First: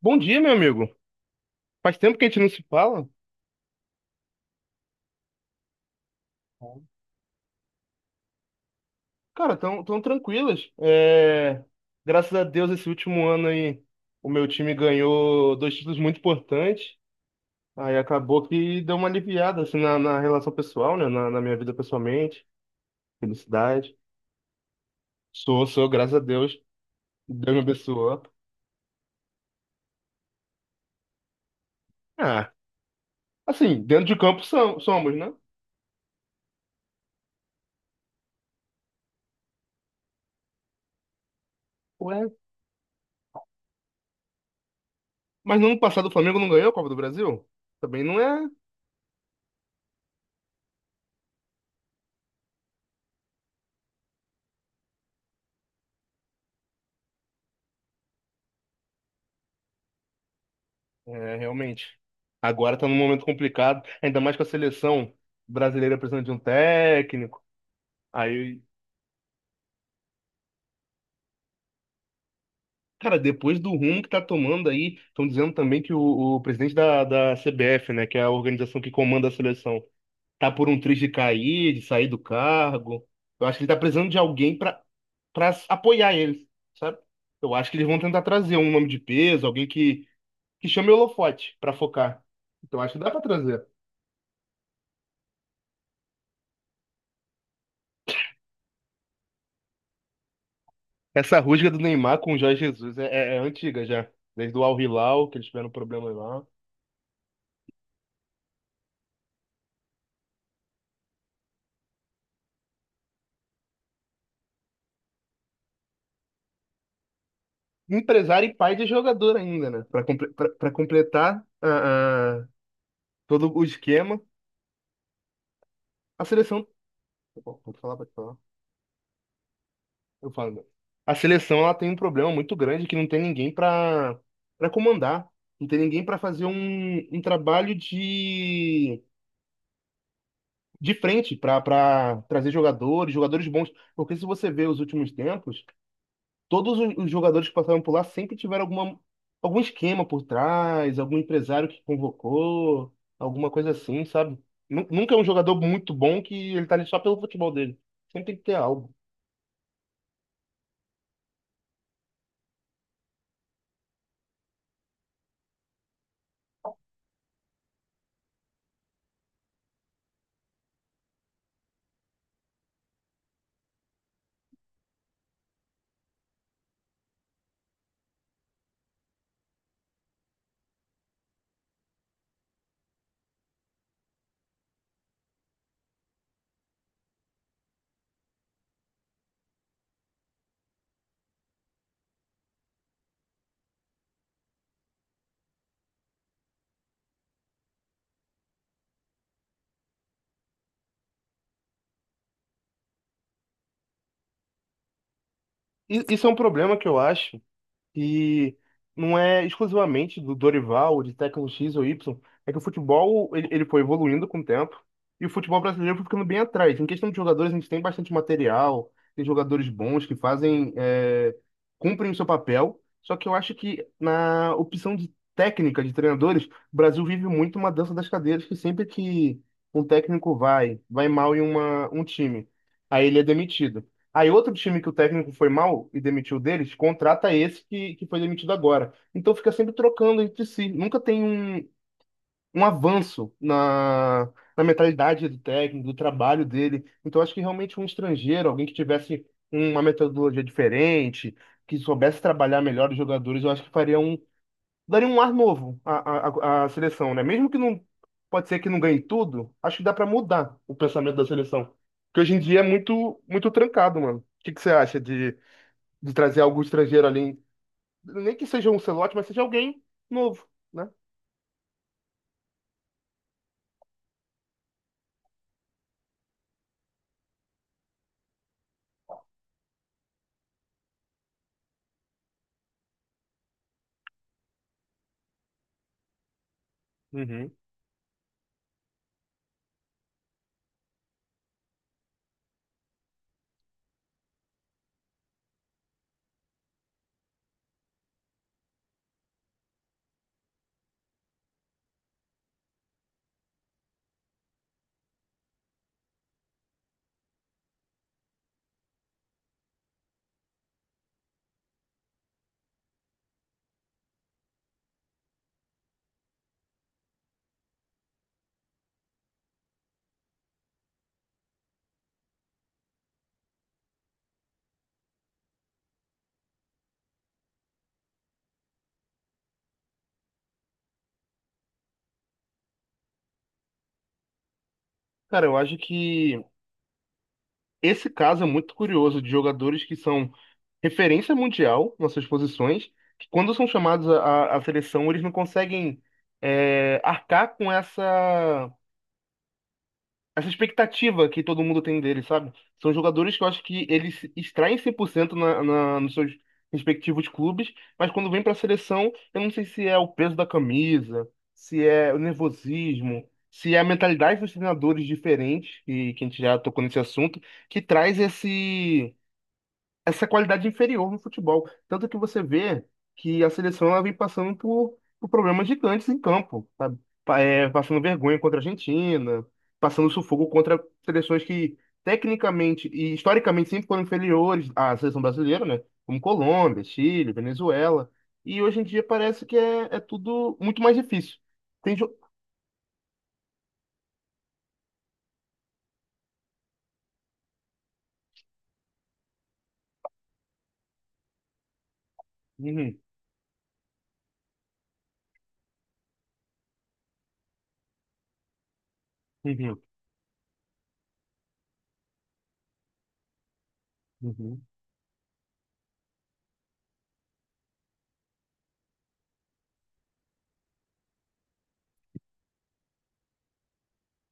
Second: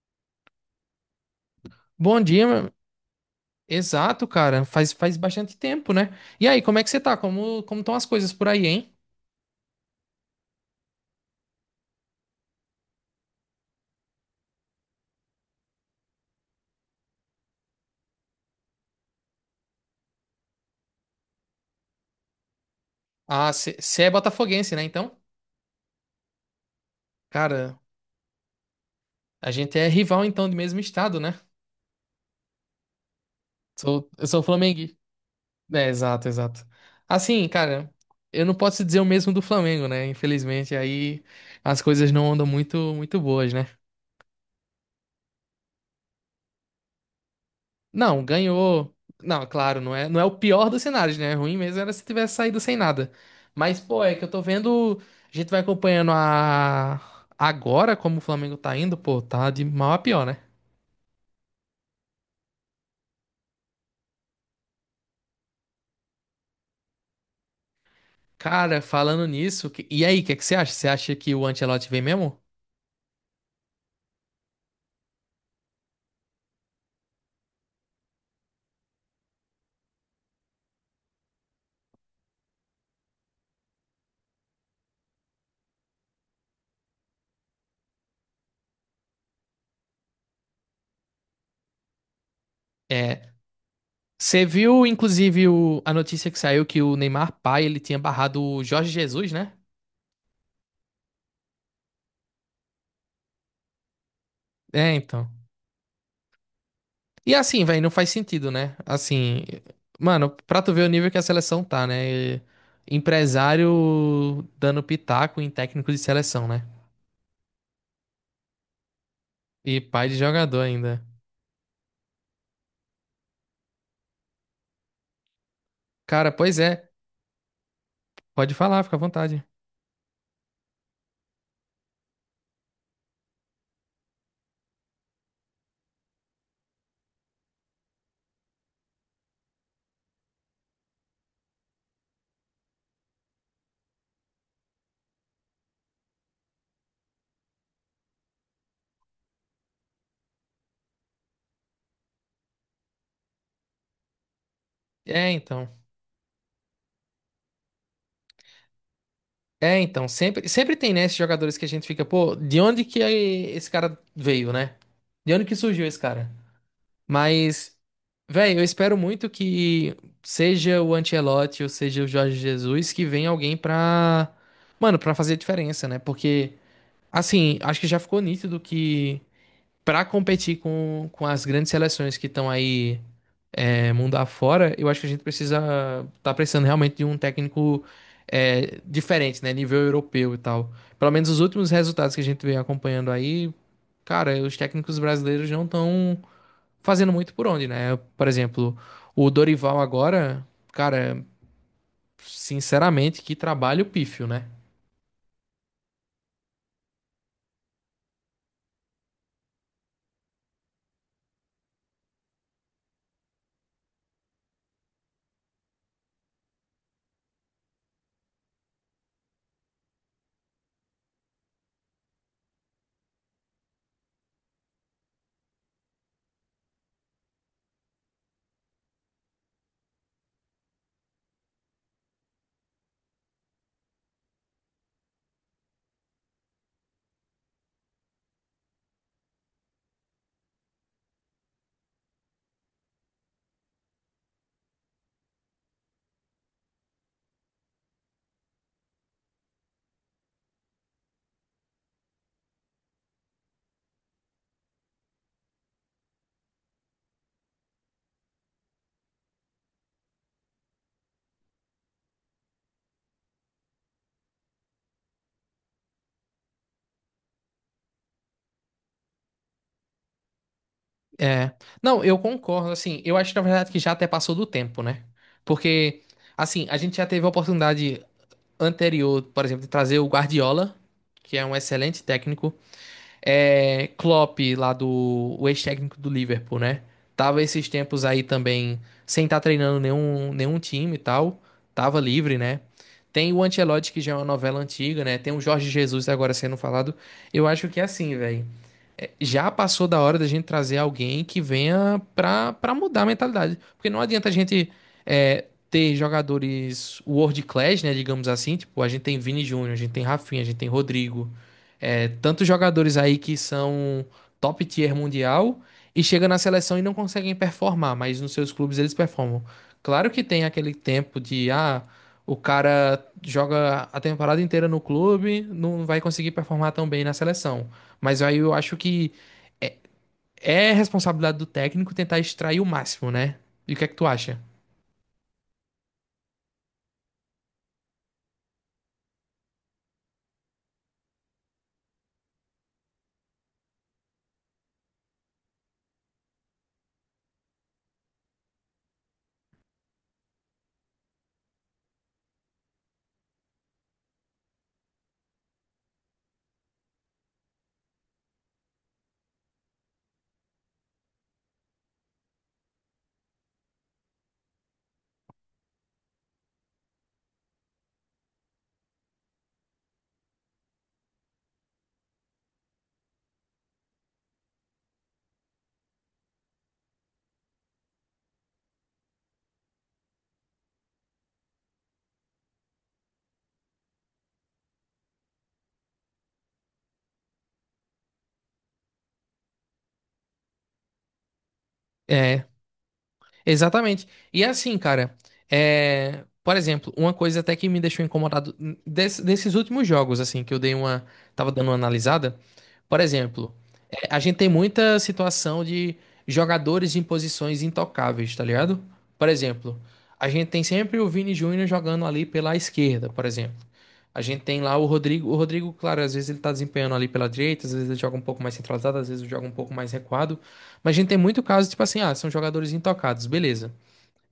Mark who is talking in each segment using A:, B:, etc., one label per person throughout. A: Bom dia, meu amigo. Faz tempo
B: Bom
A: que a gente
B: dia,
A: não se fala.
B: exato, cara. Faz bastante tempo, né? E aí, como é que você tá? Como estão as coisas por aí, hein?
A: Cara, tão tranquilas. Graças a Deus, esse último ano aí, o meu time ganhou dois títulos muito importantes. Aí acabou que deu uma aliviada assim, na relação pessoal, né? Na minha vida pessoalmente.
B: Ah, você
A: Felicidade.
B: é botafoguense, né? Então,
A: Sou, graças a Deus. Deus me
B: cara,
A: abençoou.
B: a gente é rival então do mesmo estado, né?
A: Ah, assim, dentro
B: Sou,
A: de
B: eu sou
A: campo
B: flamenguista.
A: somos, né?
B: É, exato, exato. Assim, cara, eu não posso dizer o mesmo do Flamengo, né? Infelizmente, aí as coisas
A: Ué.
B: não andam muito, muito boas, né?
A: Mas no ano passado o Flamengo não ganhou a Copa do Brasil? Também não
B: Não,
A: é.
B: ganhou. Não, claro, não é o pior dos cenários, né? É ruim mesmo era se tivesse saído sem nada. Mas, pô, é que eu tô vendo. A gente vai acompanhando a. Agora como o Flamengo tá indo, pô, tá de mal a pior, né?
A: É, realmente. Agora tá num momento complicado, ainda mais com a seleção brasileira precisando de um técnico. Aí,
B: Cara, falando nisso, e aí, o que é que você acha? Você acha que o Ancelotti vem mesmo?
A: cara, depois do rumo que tá tomando aí, estão dizendo também que o presidente da CBF, né, que é a organização que comanda a seleção, tá por um triz de cair, de sair do cargo. Eu acho que ele tá precisando de alguém pra para apoiar ele, sabe? Eu acho que eles vão tentar trazer um nome de peso, alguém que chame o holofote pra focar. Então acho que dá pra
B: É.
A: trazer.
B: Você viu, inclusive, a notícia que saiu que o Neymar pai, ele tinha barrado o Jorge Jesus, né?
A: Essa rusga do Neymar com o Jorge Jesus é antiga já. Desde o Al
B: É,
A: Hilal,
B: então.
A: que eles tiveram problema lá.
B: E assim, velho, não faz sentido, né? Assim, mano, pra tu ver o nível que a seleção tá, né? Empresário dando pitaco em técnico de seleção, né?
A: Empresário e pai de jogador ainda,
B: E
A: né? Pra
B: pai de
A: comple- pra-
B: jogador
A: pra
B: ainda.
A: completar todo o esquema, a
B: Cara, pois
A: seleção.
B: é,
A: Tá bom, pode falar.
B: pode falar, fica à vontade.
A: Eu falo, né? A seleção, ela tem um problema muito grande, que não tem ninguém pra para comandar. Não tem ninguém pra fazer um trabalho de frente, pra para trazer jogadores, jogadores bons. Porque se você vê os últimos tempos, todos os jogadores que passaram por lá sempre tiveram algum esquema por trás, algum empresário que convocou, alguma coisa assim, sabe? Nunca é um
B: É,
A: jogador
B: então.
A: muito bom que ele tá ali só pelo futebol dele. Sempre tem que ter algo.
B: É, então, sempre, sempre tem, né, esses jogadores que a gente fica, pô, de onde que esse cara veio, né? De onde que surgiu esse cara? Mas, velho, eu espero muito que seja o Ancelotti ou seja o Jorge Jesus, que venha alguém pra, mano, pra fazer a diferença, né? Porque, assim, acho que já ficou nítido que pra competir com as grandes seleções que estão aí mundo afora, eu acho que a gente precisa tá precisando realmente de um técnico diferente, né? Nível europeu e tal. Pelo menos os últimos resultados que a gente vem acompanhando aí, cara, os técnicos brasileiros não estão fazendo muito por onde, né? Por exemplo, o Dorival agora, cara, sinceramente, que trabalho pífio, né?
A: Isso é um problema que eu acho que não é exclusivamente do Dorival, de técnico X ou Y. É que o futebol ele, ele foi evoluindo com o tempo e o futebol brasileiro foi ficando bem atrás. Em questão de jogadores, a gente tem bastante material, tem jogadores bons que fazem, cumprem o seu papel. Só que eu acho que na opção de técnica de treinadores, o Brasil vive muito uma dança das cadeiras, que sempre que um técnico vai mal em uma, um time, aí ele é demitido. Aí outro time que o técnico foi mal e demitiu deles, contrata esse que foi demitido agora. Então fica sempre trocando entre si. Nunca tem um, um avanço na mentalidade do técnico, do trabalho dele. Então acho que realmente um estrangeiro, alguém que tivesse uma metodologia diferente, que soubesse trabalhar melhor os jogadores, eu acho que faria um, daria um ar novo à seleção, né? Mesmo que não, pode ser que não ganhe tudo, acho que dá pra mudar o pensamento da seleção. Que hoje em dia é muito muito trancado, mano. O que que você acha de trazer algum estrangeiro ali? Nem que seja um Ancelotti, mas seja alguém novo, né?
B: É. Não, eu concordo, assim, eu acho na verdade que já até passou do tempo, né? Porque, assim, a gente já teve a oportunidade anterior, por exemplo, de trazer o Guardiola, que é um excelente técnico. É, Klopp, lá do o ex-técnico do Liverpool, né? Tava
A: Uhum.
B: esses tempos aí também sem estar treinando nenhum time e tal. Tava livre, né? Tem o Ancelotti, que já é uma novela antiga, né? Tem o Jorge Jesus agora sendo falado. Eu acho que é assim, velho, já passou da hora da gente trazer alguém que venha pra, pra mudar a mentalidade. Porque não adianta a gente ter jogadores world class, né, digamos assim. Tipo, a gente tem Vini Júnior, a gente tem Rafinha, a gente tem Rodrigo. Tantos jogadores aí que são top tier mundial e chega na seleção e não conseguem performar, mas nos seus clubes eles performam. Claro que tem aquele tempo de, ah, o cara joga a temporada inteira no clube, não vai conseguir performar tão bem na seleção. Mas aí eu acho que é responsabilidade do técnico tentar extrair o máximo, né? E o que é que tu acha?
A: Cara, eu acho que esse caso é muito curioso, de jogadores que são referência mundial nas suas posições, que quando são chamados à seleção, eles não conseguem arcar com essa expectativa que todo mundo tem dele, sabe? São jogadores que eu acho que eles extraem 100% nos seus respectivos clubes, mas quando vem para a seleção, eu não sei se é o peso da camisa, se é o nervosismo, se é a mentalidade dos treinadores diferentes, e que a gente já tocou nesse assunto, que traz esse essa qualidade inferior no futebol. Tanto que você vê que a seleção, ela vem passando por problemas gigantes em campo, sabe? Passando vergonha contra a Argentina, passando sufoco contra seleções que tecnicamente e historicamente sempre foram inferiores à seleção brasileira, né? Como Colômbia, Chile, Venezuela. E hoje em dia parece que é tudo muito mais difícil. Tem jo-
B: É, Exatamente. E é assim, cara, por exemplo, uma coisa até que me deixou incomodado desses últimos jogos, assim, que eu dei uma. Tava dando uma analisada.
A: Uhum,
B: Por exemplo, a gente tem muita situação de jogadores em posições intocáveis, tá ligado? Por
A: uhum,
B: exemplo, a gente tem sempre o Vini Júnior jogando ali pela esquerda, por exemplo. A gente tem
A: uhum.
B: lá o Rodrigo. O Rodrigo, claro, às vezes ele tá desempenhando ali pela direita, às vezes ele joga um pouco mais centralizado, às vezes ele joga um pouco mais recuado. Mas a gente tem muito caso, tipo assim, ah, são jogadores intocados, beleza.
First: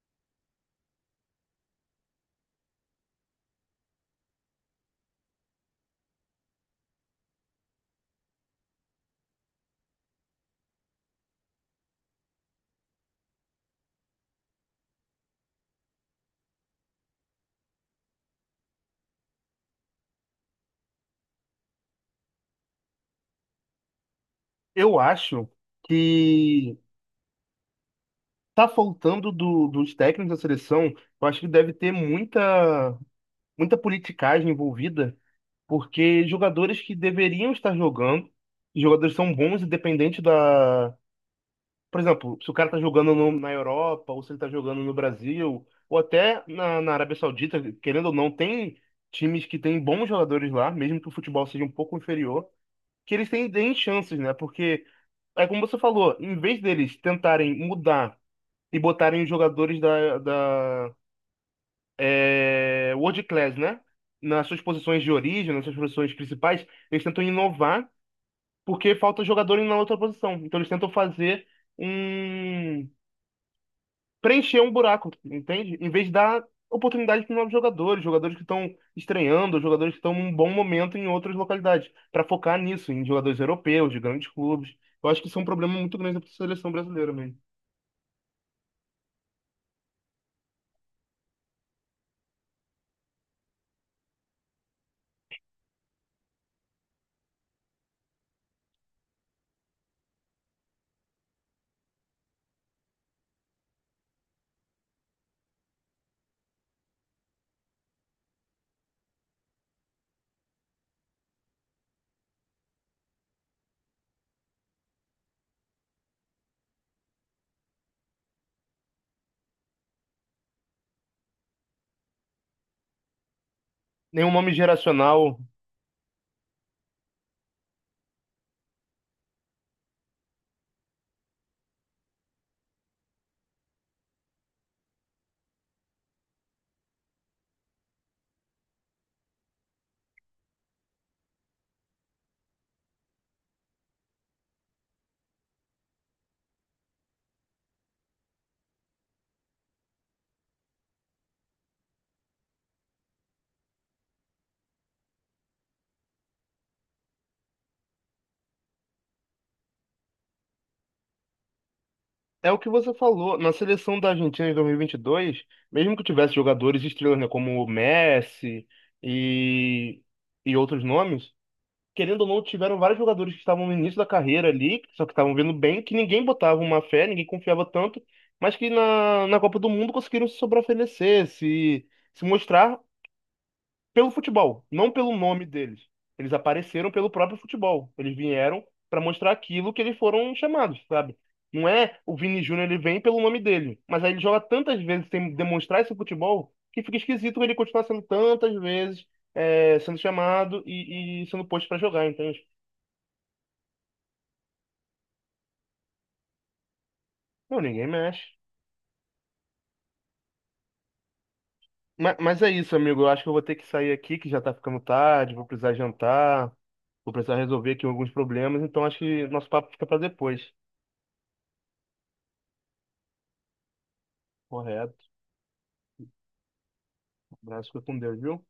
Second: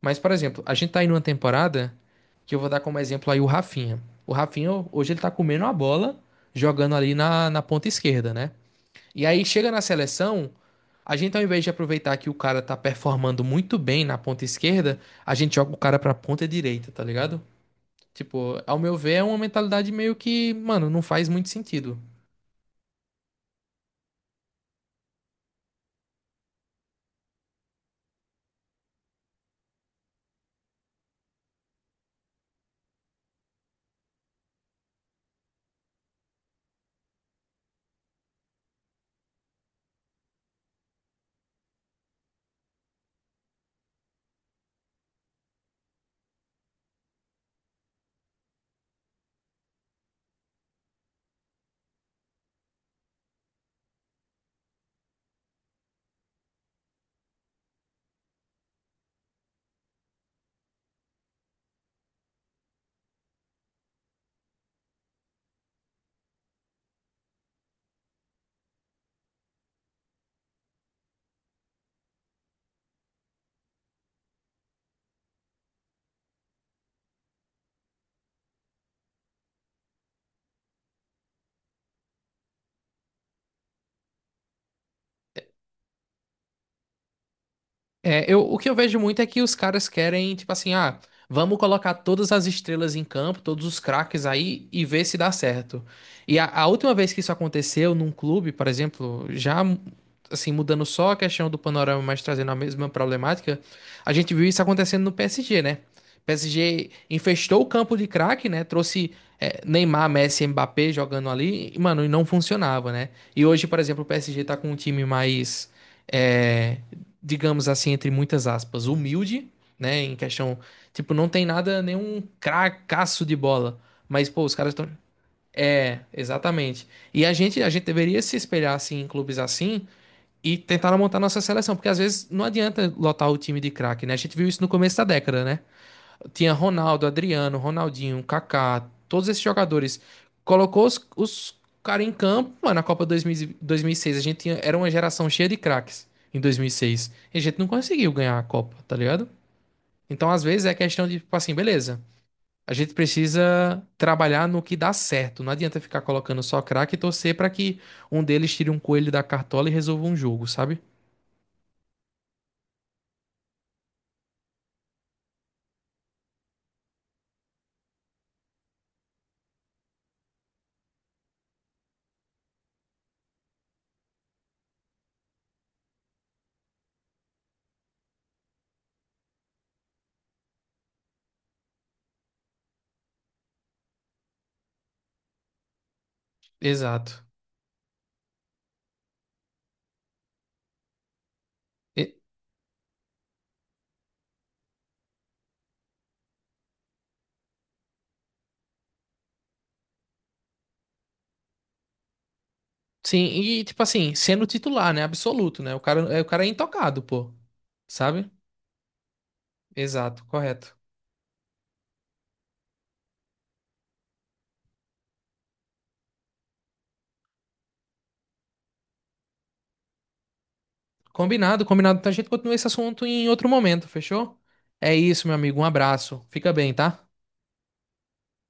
B: Mas, por exemplo, a gente tá aí numa temporada que eu vou dar como exemplo aí o Rafinha. O Rafinha, hoje ele tá comendo a bola, jogando ali na ponta esquerda, né? E aí chega na seleção, a gente, ao invés de aproveitar que o cara tá performando muito bem na ponta esquerda, a gente joga o cara pra ponta direita, tá ligado? Tipo, ao meu ver, é uma mentalidade meio que, mano, não faz muito sentido.
A: Eu acho que tá faltando dos técnicos da seleção. Eu acho que deve ter muita politicagem envolvida, porque jogadores que deveriam estar jogando, e jogadores são bons independente da. Por exemplo, se o cara tá jogando na Europa, ou se ele tá jogando no Brasil, ou até na Arábia Saudita, querendo ou não, tem times que têm bons jogadores lá, mesmo que o futebol seja um pouco inferior, que eles têm, têm chances, né? Porque é como você falou, em vez deles tentarem mudar e botarem os jogadores da World Class, né? Nas suas posições de origem, nas suas posições principais, eles tentam inovar, porque falta jogador na outra posição. Então eles tentam fazer um... preencher um buraco, entende? Em vez de dar oportunidade para novos jogadores, jogadores que estão estreando, jogadores que estão num bom momento em outras localidades, para focar nisso, em jogadores europeus, de grandes clubes. Eu acho que isso é um problema muito grande para a seleção brasileira mesmo.
B: É, eu, o que eu vejo muito é que os caras querem, tipo assim, ah, vamos colocar todas as estrelas em campo, todos os craques aí e ver se dá certo. E a última vez que isso aconteceu num clube, por exemplo, já assim, mudando só a questão do panorama, mas trazendo a mesma problemática, a gente viu isso acontecendo no PSG, né? O PSG infestou o campo de craque, né? Trouxe Neymar, Messi, Mbappé jogando ali, e, mano, e não funcionava, né? E hoje, por exemplo, o PSG tá com um time mais. É, digamos assim, entre muitas aspas, humilde, né? Em questão, tipo, não tem nada, nenhum cracaço de bola. Mas,
A: Nenhum
B: pô,
A: nome
B: os caras estão.
A: geracional.
B: É, exatamente. E a gente deveria se espelhar assim em clubes assim e tentar montar nossa seleção, porque às vezes não adianta lotar o time de craque, né? A gente viu isso no começo da década, né? Tinha Ronaldo, Adriano, Ronaldinho, Kaká, todos esses jogadores. Colocou os caras em campo, mano, na Copa dois mil e 2006. A gente tinha, era uma geração cheia de craques em 2006. E seis. E a gente não conseguiu ganhar a Copa, tá ligado? Então, às vezes, é questão de, tipo assim, beleza. A gente precisa trabalhar no que dá certo. Não adianta ficar colocando só craque e torcer pra que um deles tire um coelho da cartola e resolva um jogo, sabe?
A: É o que você falou. Na seleção da Argentina em 2022, mesmo que tivesse jogadores estrelas, né, como o Messi e, e outros nomes, querendo ou não, tiveram vários jogadores que estavam no início da carreira ali, só que estavam vindo bem, que ninguém botava uma fé, ninguém confiava tanto, mas que na Copa do Mundo conseguiram se sobreoferecer, se mostrar pelo futebol, não pelo nome deles. Eles apareceram pelo
B: Exato.
A: próprio futebol. Eles vieram para mostrar aquilo que eles foram chamados, sabe? Não é
B: E-
A: o Vini Júnior, ele vem pelo nome dele. Mas aí ele joga tantas vezes sem demonstrar esse futebol, que fica esquisito ele continuar sendo tantas vezes sendo chamado e sendo posto para jogar. Então,
B: Sim, e tipo assim, sendo titular, né? Absoluto, né? O cara é intocado, pô.
A: não, ninguém mexe.
B: Sabe? Exato, correto.
A: Mas é isso, amigo. Eu acho que eu vou ter que sair aqui, que já tá ficando tarde. Vou precisar jantar. Vou precisar resolver aqui alguns problemas. Então, acho que nosso papo fica para depois.
B: Combinado, combinado. Então a gente continua esse assunto em outro momento, fechou? É
A: Correto.
B: isso, meu amigo. Um abraço. Fica bem, tá?
A: Um abraço, fica com Deus, viu?